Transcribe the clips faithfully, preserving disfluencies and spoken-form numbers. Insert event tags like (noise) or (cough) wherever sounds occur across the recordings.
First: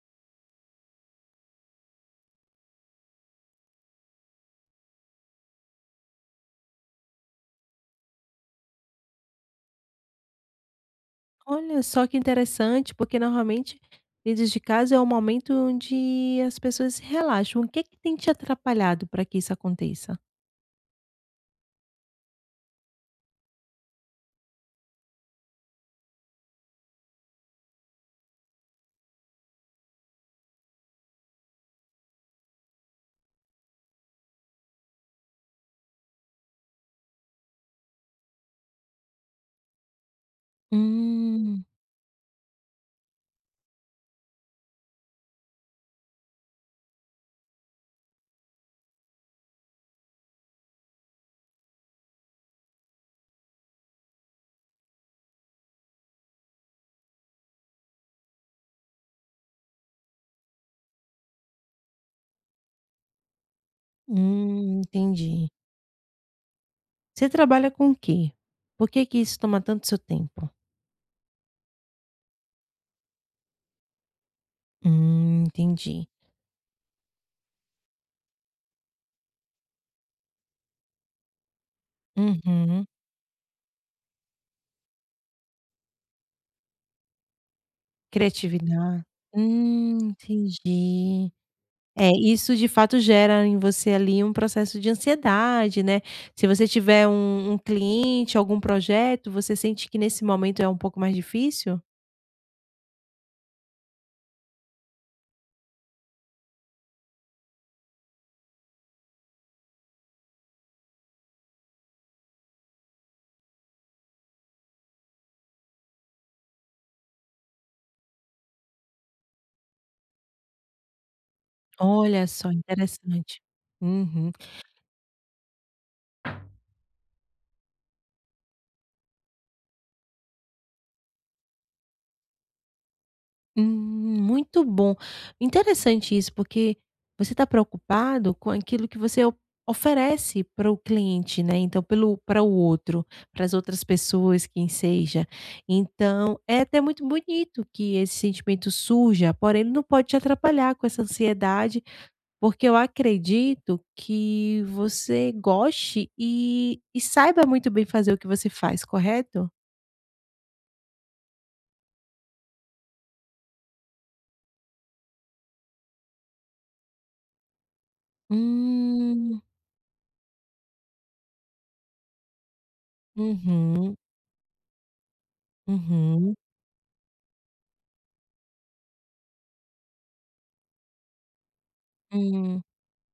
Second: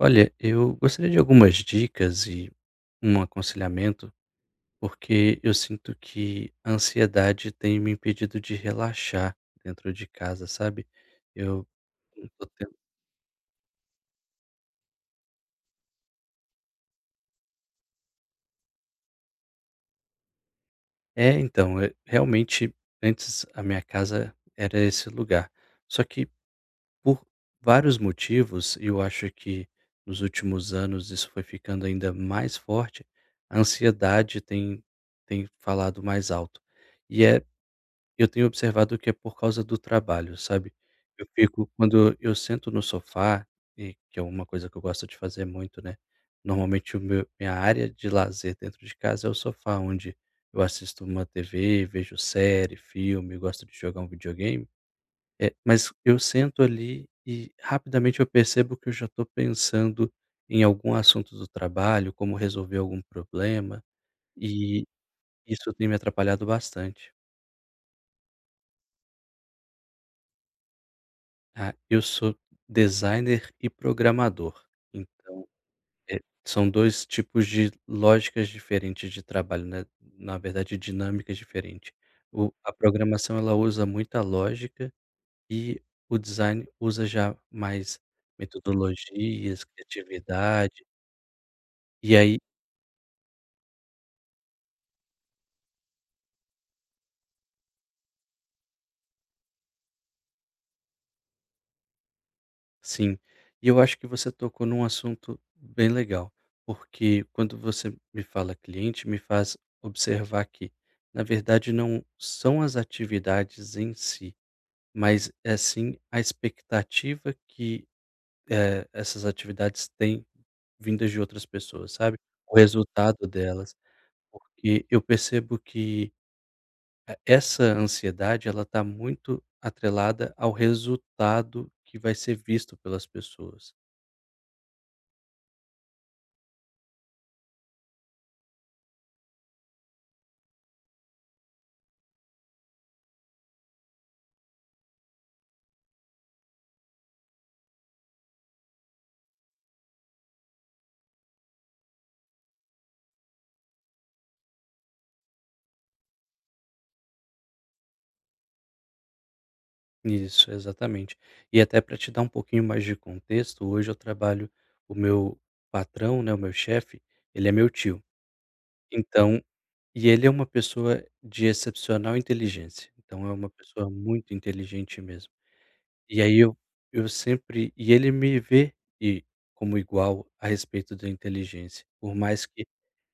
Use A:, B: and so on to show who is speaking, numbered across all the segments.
A: Olha, eu gostaria de algumas dicas e um aconselhamento, porque eu sinto que a ansiedade tem me impedido de relaxar dentro de casa, sabe? Eu
B: Olha só que
A: não tô tendo...
B: interessante, porque normalmente lidos de casa é o momento onde as pessoas se relaxam. O que é que tem te atrapalhado para que isso aconteça?
A: É, então, é- realmente, antes a minha casa era esse lugar. Só que por vários motivos, e eu acho que nos últimos anos isso foi ficando ainda mais forte, a ansiedade tem, tem falado mais alto. E é Eu tenho observado que é por causa do trabalho, sabe. Eu
B: Hum,
A: fico Quando eu sento no sofá, e que é uma coisa que eu gosto de fazer muito, né, normalmente o meu minha área de lazer dentro de casa é o sofá, onde eu assisto uma T V, vejo série, filme, gosto de jogar um videogame. Eh, mas eu sento ali e rapidamente eu percebo que eu já estou pensando em algum assunto do trabalho, como resolver algum problema,
B: hum,
A: e
B: entendi.
A: isso tem me atrapalhado bastante.
B: Você trabalha com o quê? Por que que isso toma tanto seu tempo?
A: Ah, eu sou designer e programador.
B: Hum,
A: Então,
B: entendi.
A: eh, são dois tipos de lógicas diferentes de trabalho, né, na verdade dinâmicas diferente. O a
B: Uhum.
A: programação ela usa muita lógica e o design usa já mais
B: Criatividade.
A: metodologias,
B: Hum,
A: criatividade,
B: entendi. É,
A: e aí.
B: isso de fato gera em você ali um processo de ansiedade, né. Se você tiver um um cliente, algum projeto, você sente que nesse momento é um pouco mais difícil?
A: Sim, e eu acho que você tocou num assunto bem legal, porque quando você me fala cliente, me faz observar que, na verdade, não são as atividades em si, mas é sim a expectativa que eh, essas atividades têm, vindas de outras pessoas, sabe?
B: Olha só,
A: O resultado
B: interessante.
A: delas.
B: Uhum.
A: Porque eu percebo que eh, essa ansiedade, ela está muito atrelada ao resultado que vai ser visto pelas
B: Hum,
A: pessoas.
B: muito bom. Interessante isso, porque você está preocupado com aquilo que você o- oferece para o cliente, né? Então, pelo para o outro, para as outras pessoas, quem seja. Então, é até muito bonito que esse sentimento surja, porém, ele não pode te atrapalhar com essa ansiedade, porque eu acredito que você goste e, e saiba muito bem fazer o que você faz, correto?
A: Isso, exatamente. E até para te dar um pouquinho mais de contexto, hoje eu trabalho. O meu patrão, né, o meu chefe, ele é meu tio.
B: Hum,
A: Então e ele é uma pessoa de excepcional inteligência, então é uma pessoa
B: uhum,
A: muito inteligente mesmo. E
B: uhum,
A: aí eu eu sempre e ele me vê e como igual a respeito da inteligência, por mais
B: hum.
A: que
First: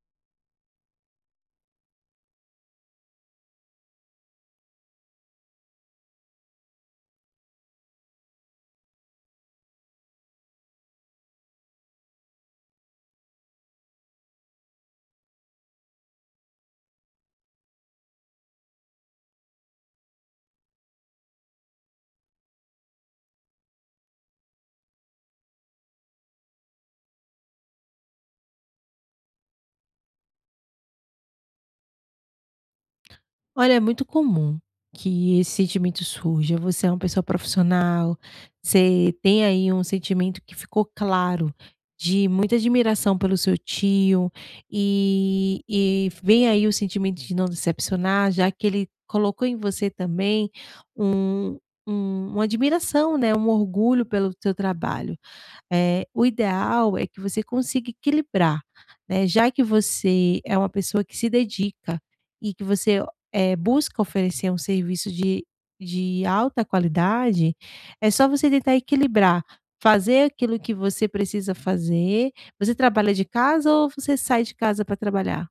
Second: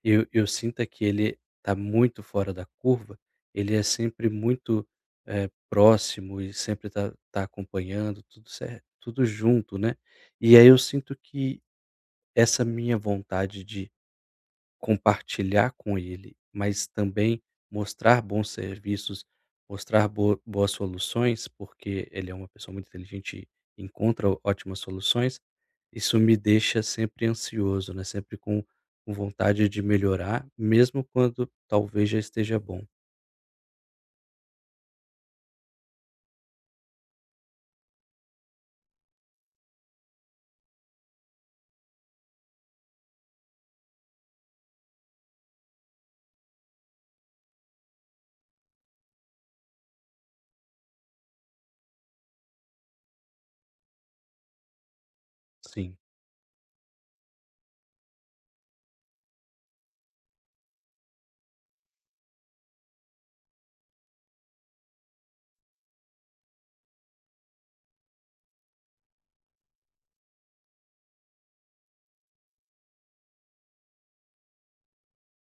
A: eu eu sinto é que ele está muito fora da curva, ele é sempre muito, eh, próximo e sempre está tá acompanhando, tudo certo tudo junto, né. E aí eu sinto que essa minha vontade de compartilhar com ele, mas também mostrar bons serviços, mostrar bo boas soluções, porque ele é uma pessoa muito inteligente e encontra ó- ótimas soluções, isso me deixa sempre ansioso, né, sempre com com vontade de melhorar, mesmo quando talvez já esteja bom.
B: Olha, é muito comum que esse sentimento surja. Você é uma pessoa profissional, você tem aí um sentimento que ficou claro de muita admiração pelo seu tio, e e vem aí o sentimento de não decepcionar, já que ele colocou em você também um um uma admiração, né, um orgulho pelo seu trabalho.
A: Sim,
B: Eh, o ideal é que você consiga equilibrar, né, já que você é uma pessoa que se dedica e que você, eh, busca oferecer um serviço de de alta qualidade, é só você tentar equilibrar, fazer aquilo que você precisa fazer. Você trabalha de casa ou você sai de casa para trabalhar?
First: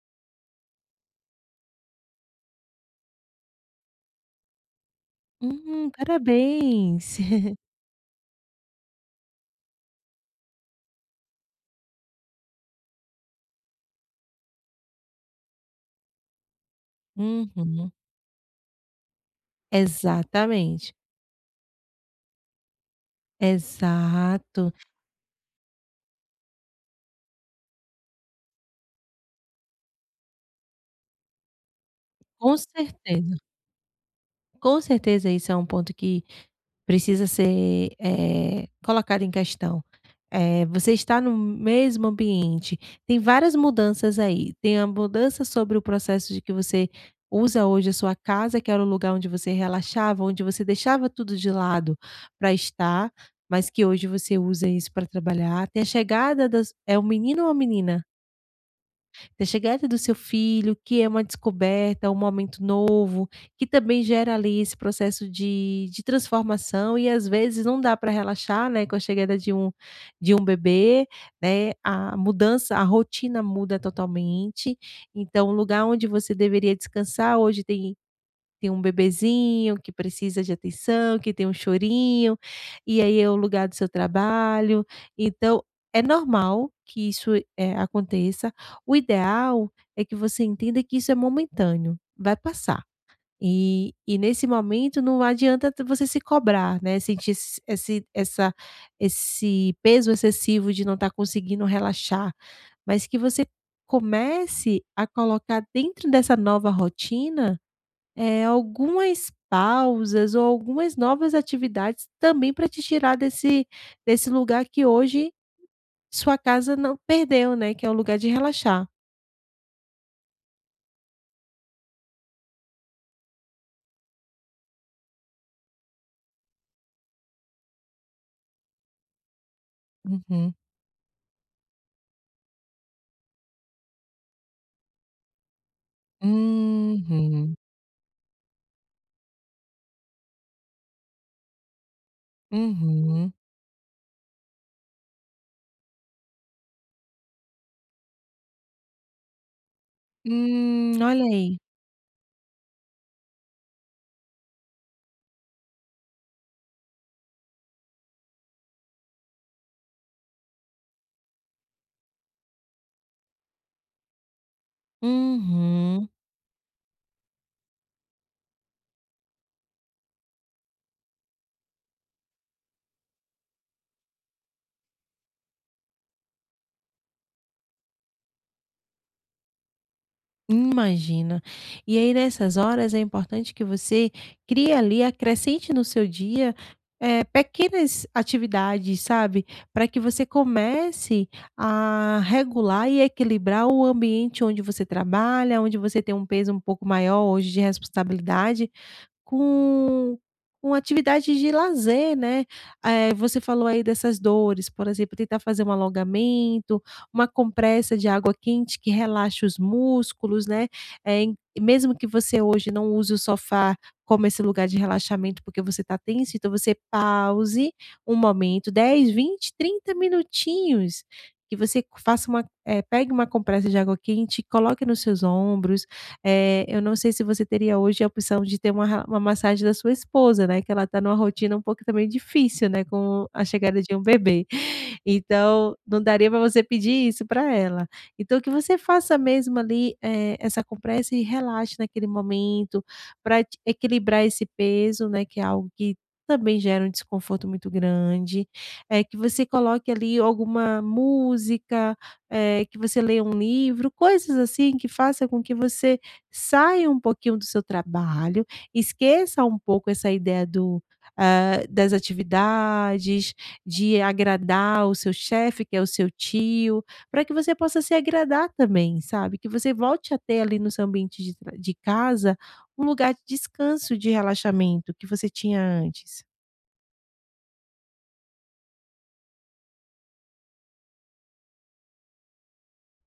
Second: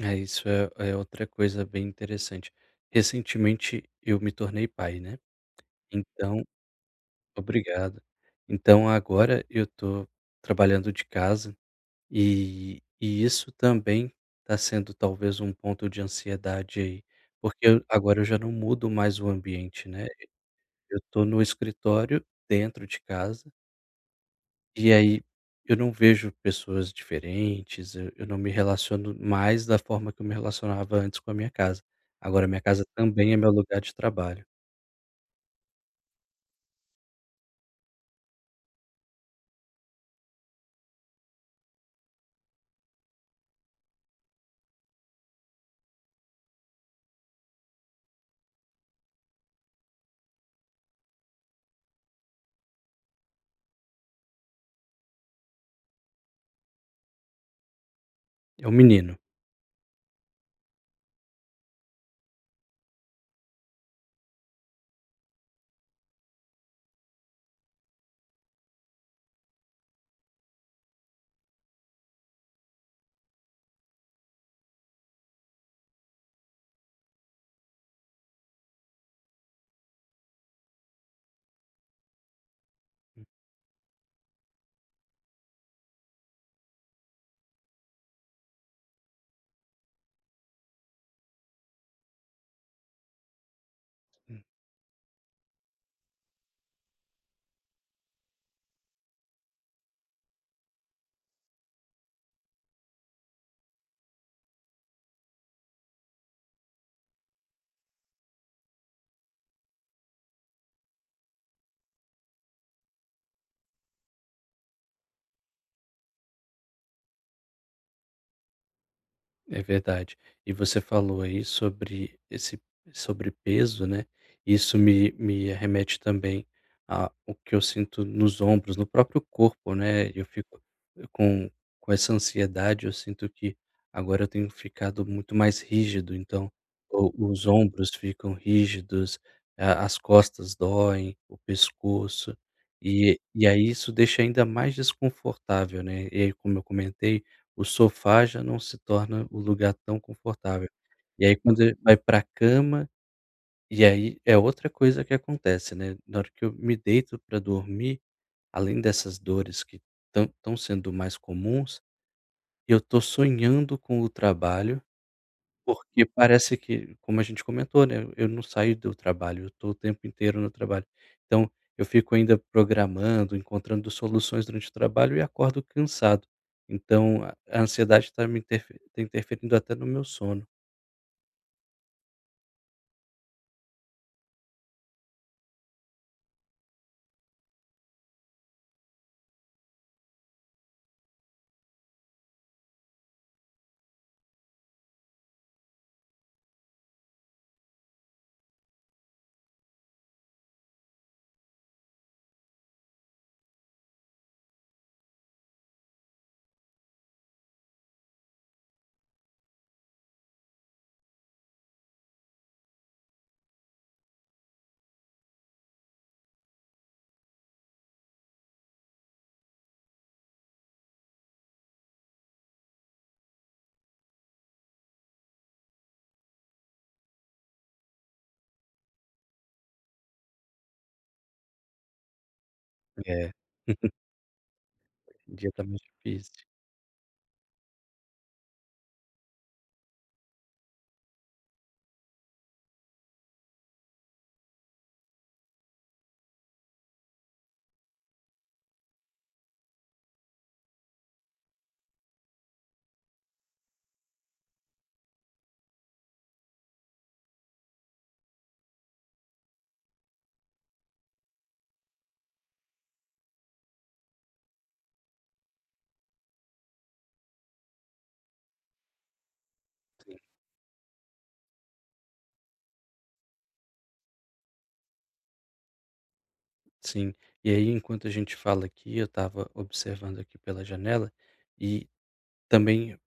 A: é isso é é outra coisa bem interessante. Recentemente eu me tornei pai, né,
B: Hum,
A: então
B: parabéns. (laughs)
A: obrigado. Então agora eu tô trabalhando de casa. E e isso também está sendo talvez um ponto de ansiedade aí, porque eu
B: Uhum.
A: agora eu já não mudo mais o ambiente, né,
B: Exatamente,
A: eu estou no escritório dentro de casa,
B: exato.
A: e aí eu não vejo pessoas diferentes, eu eu não me relaciono mais da forma que eu me relacionava antes com a minha casa. Agora
B: Com
A: minha casa também
B: certeza,
A: é meu lugar de trabalho.
B: com certeza isso é um ponto que precisa ser, eh, colocado em questão. Eh, você está no mesmo ambiente, tem várias mudanças aí, tem a mudança sobre o processo de que você usa hoje a sua casa, que era o lugar onde você relaxava, onde você deixava tudo de lado para estar, mas que hoje você usa isso para trabalhar. Tem a chegada das é um menino ou uma menina?
A: É um menino.
B: Da chegada do seu filho, que é uma descoberta, um momento novo, que também gera ali esse processo de de transformação e às vezes não dá para relaxar, né, com a chegada de um de um bebê, né, a mudança a rotina muda totalmente, então o lugar onde você deveria descansar hoje tem tem um bebezinho que precisa de atenção, que tem um chorinho, e aí é o lugar do seu trabalho. Então, é normal que isso, eh, aconteça. O ideal é que você entenda que isso é momentâneo, vai passar. E e nesse momento não adianta t você se cobrar, né, sentir esse esse essa esse peso excessivo de não estar conseguindo relaxar, mas que você comece a colocar dentro dessa nova rotina eh, algumas pausas ou algumas novas atividades também para te tirar desse desse lugar que hoje sua casa não perdeu, né, que é o lugar de relaxar.
A: É verdade. E você falou aí sobre esse sobrepeso, né? Isso me, me remete também a o que eu sinto nos ombros, no próprio corpo, né? Eu
B: Uhum.
A: fico eh, com, com essa ansiedade, eu sinto que agora eu tenho ficado muito mais rígido, então o- os
B: Uhum.
A: ombros ficam rígidos, a- as costas doem, o pescoço, e,
B: Uhum.
A: e aí isso deixa ainda mais desconfortável, né? E aí, como eu comentei, o sofá já não se torna o lugar tão confortável.
B: Hum, olha
A: E aí
B: aí.
A: quando ele vai para a cama, e aí é outra coisa que acontece, né, na hora que eu me deito para dormir, além dessas dores que estão estão sendo mais comuns, eu tô sonhando com o trabalho porque
B: Uhum.
A: parece que, como a gente comentou, né, eu não saio do trabalho, eu tô o tempo inteiro no trabalho. Então, eu fico ainda programando, encontrando soluções durante o trabalho e acordo cansado. Então, a a ansiedade está me interfe tá interferindo até no meu sono.
B: Imagina. E aí nessas horas é importante que você crie ali, acrescente no seu dia, eh, pequenas atividades, sabe, para que você comece a regular e equilibrar o ambiente onde você trabalha, onde você tem um peso um pouco maior hoje de responsabilidade com com atividades de lazer, né. Eh, você falou aí dessas dores, por exemplo, tentar fazer um alongamento, uma compressa de água quente que relaxa os músculos, né, eh, em- mesmo que você hoje não use o sofá como esse lugar de relaxamento, porque você está tenso, então você pause um momento, dez, vinte, trinta minutinhos, que você faça uma eh, pegue uma compressa de água quente coloque nos seus ombros, eh, eu não sei se você teria hoje a opção de ter uma ra uma massagem da sua esposa, né, que ela está numa rotina um pouco também difícil, né, com
A: É,
B: a chegada
A: (laughs)
B: de um bebê.
A: o dia tá
B: Então,
A: mais
B: não daria
A: difícil.
B: para você pedir isso para ela. Então que você faça mesmo ali, eh, essa compressa e relaxe naquele momento para equilibrar esse peso, né, que é algo que também gera um desconforto muito grande. Eh, que você coloque ali alguma música, eh, que você leia um livro, coisas assim que faça com que você saia um pouquinho do seu trabalho, esqueça um pouco essa ideia do hã, das atividades, de agradar o seu chefe, que é o seu tio, para que você possa se agradar também, sabe, que você volte a ter ali no seu ambiente de tra de casa, um lugar de descanso, de relaxamento que você tinha antes.
A: Sim. E aí, enquanto a gente fala aqui, eu estava observando aqui pela janela e também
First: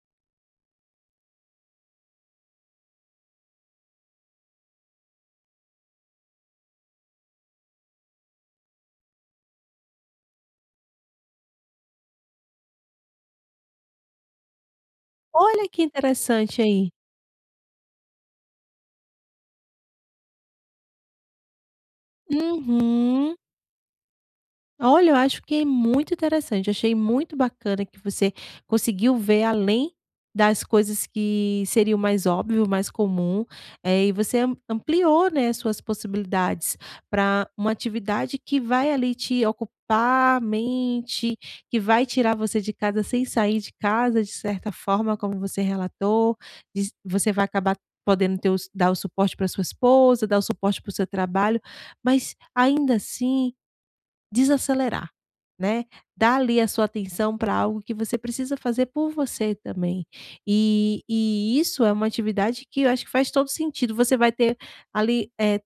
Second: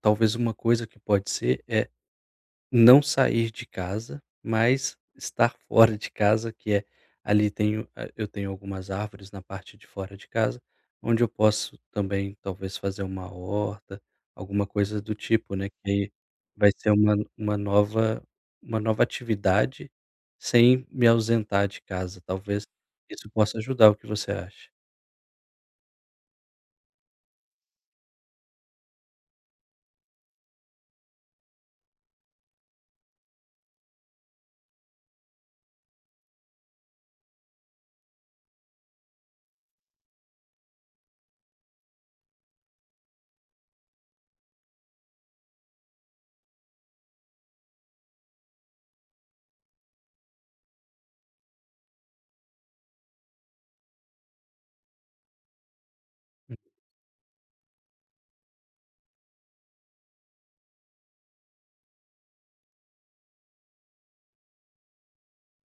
A: talvez uma coisa que pode ser é não sair de casa, mas estar (laughs) fora de casa, que é ali tenho eh, eu tenho algumas árvores na parte de fora de casa, onde eu posso também talvez fazer uma horta, alguma coisa do tipo,
B: Olha
A: né, que
B: que
A: aí
B: interessante
A: vai
B: aí.
A: ser uma uma nova uma nova atividade sem me ausentar de casa, talvez isso
B: Uhum.
A: possa ajudar. O que você acha?
B: Olha, eu acho que é muito interessante. Achei muito bacana que você conseguiu ver além das coisas que seriam mais óbvio, mais comum, eh, e você am- ampliou, né, suas possibilidades para uma atividade que vai ali te ocupar a mente, que vai tirar você de casa sem sair de casa, de certa forma, como você relatou. de- Você vai acabar podendo ter o s- dar o suporte para sua esposa, dar o suporte para o seu trabalho, mas ainda assim desacelerar, né, dar ali a sua atenção para algo que você precisa fazer por você também. E e isso é uma atividade que eu acho que faz todo sentido, você vai ter ali, eh,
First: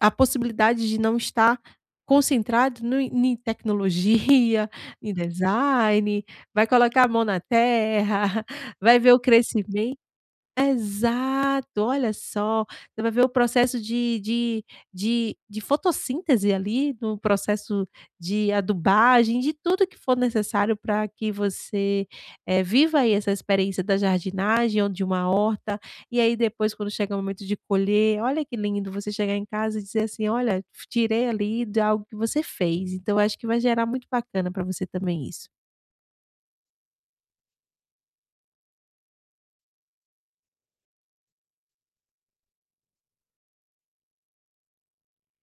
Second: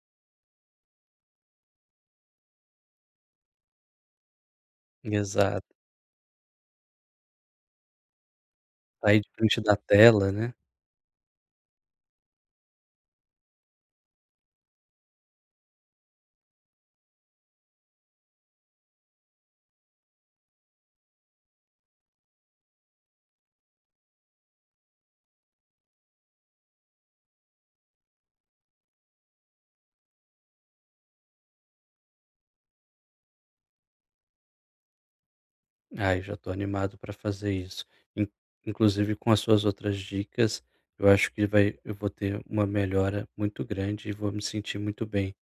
B: a possibilidade de não estar concentrado no em tecnologia, (laughs) em
A: Hum, exato.
B: design, vai colocar a mão na terra, (laughs) vai ver o
A: Sair de frente
B: crescimento.
A: da tela, né?
B: Exato, olha só, você vai ver o processo de de de de fotossíntese ali, no processo de adubagem, de tudo que for necessário para que você, eh, viva aí essa experiência da jardinagem ou de uma horta, e aí depois quando chega o momento de colher, olha que lindo você chegar em casa e dizer assim: "Olha, tirei ali de algo que você fez", então acho que vai gerar muito bacana para você também isso.
A: Ai, já estou animado para fazer isso. In Inclusive com as suas outras dicas, eu acho que vai eu vou ter uma melhora muito grande e vou me sentir muito bem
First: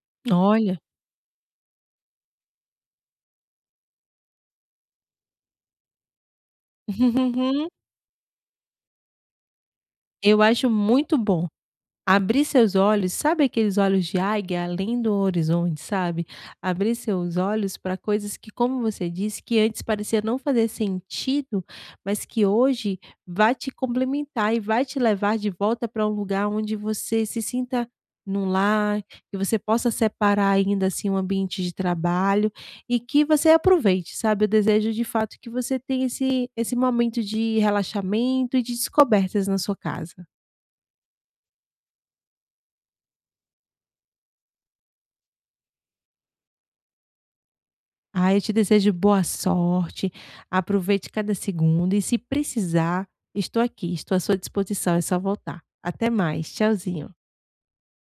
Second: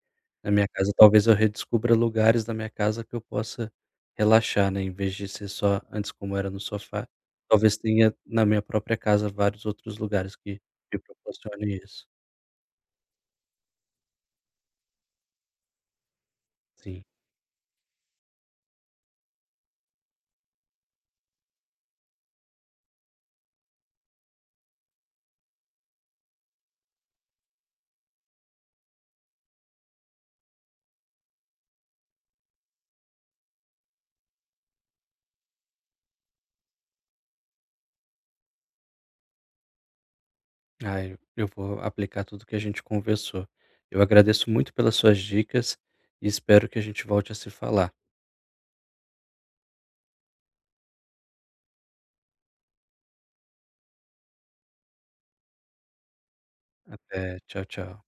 A: na minha
B: Olha.
A: casa. Talvez eu redescubra lugares da minha casa que eu possa relaxar, né, em vez de ser só antes como era no sofá,
B: (laughs)
A: talvez tenha na minha própria casa vários outros lugares
B: Eu
A: que
B: acho
A: me
B: muito bom.
A: proporcionem isso.
B: Abrir seus olhos, sabe aqueles olhos de águia além do horizonte, sabe? Abrir
A: Sim.
B: seus olhos para coisas que, como você disse, que antes parecia não fazer sentido, mas que hoje vai te complementar e vai te levar de volta para um lugar onde você se sinta num lar, que você possa separar ainda assim um ambiente de trabalho e que você aproveite, sabe? Eu desejo de fato que você tenha esse, esse momento de relaxamento e de descobertas na sua casa.
A: Ai, eu eu vou aplicar tudo que a gente conversou. Eu agradeço muito pelas suas dicas e espero que a gente volte a se falar.
B: Ah, eu te desejo boa sorte, aproveite cada segundo e se precisar, estou aqui, estou à sua disposição, é só voltar. Até mais, tchauzinho.
A: Até. Tchau, tchau.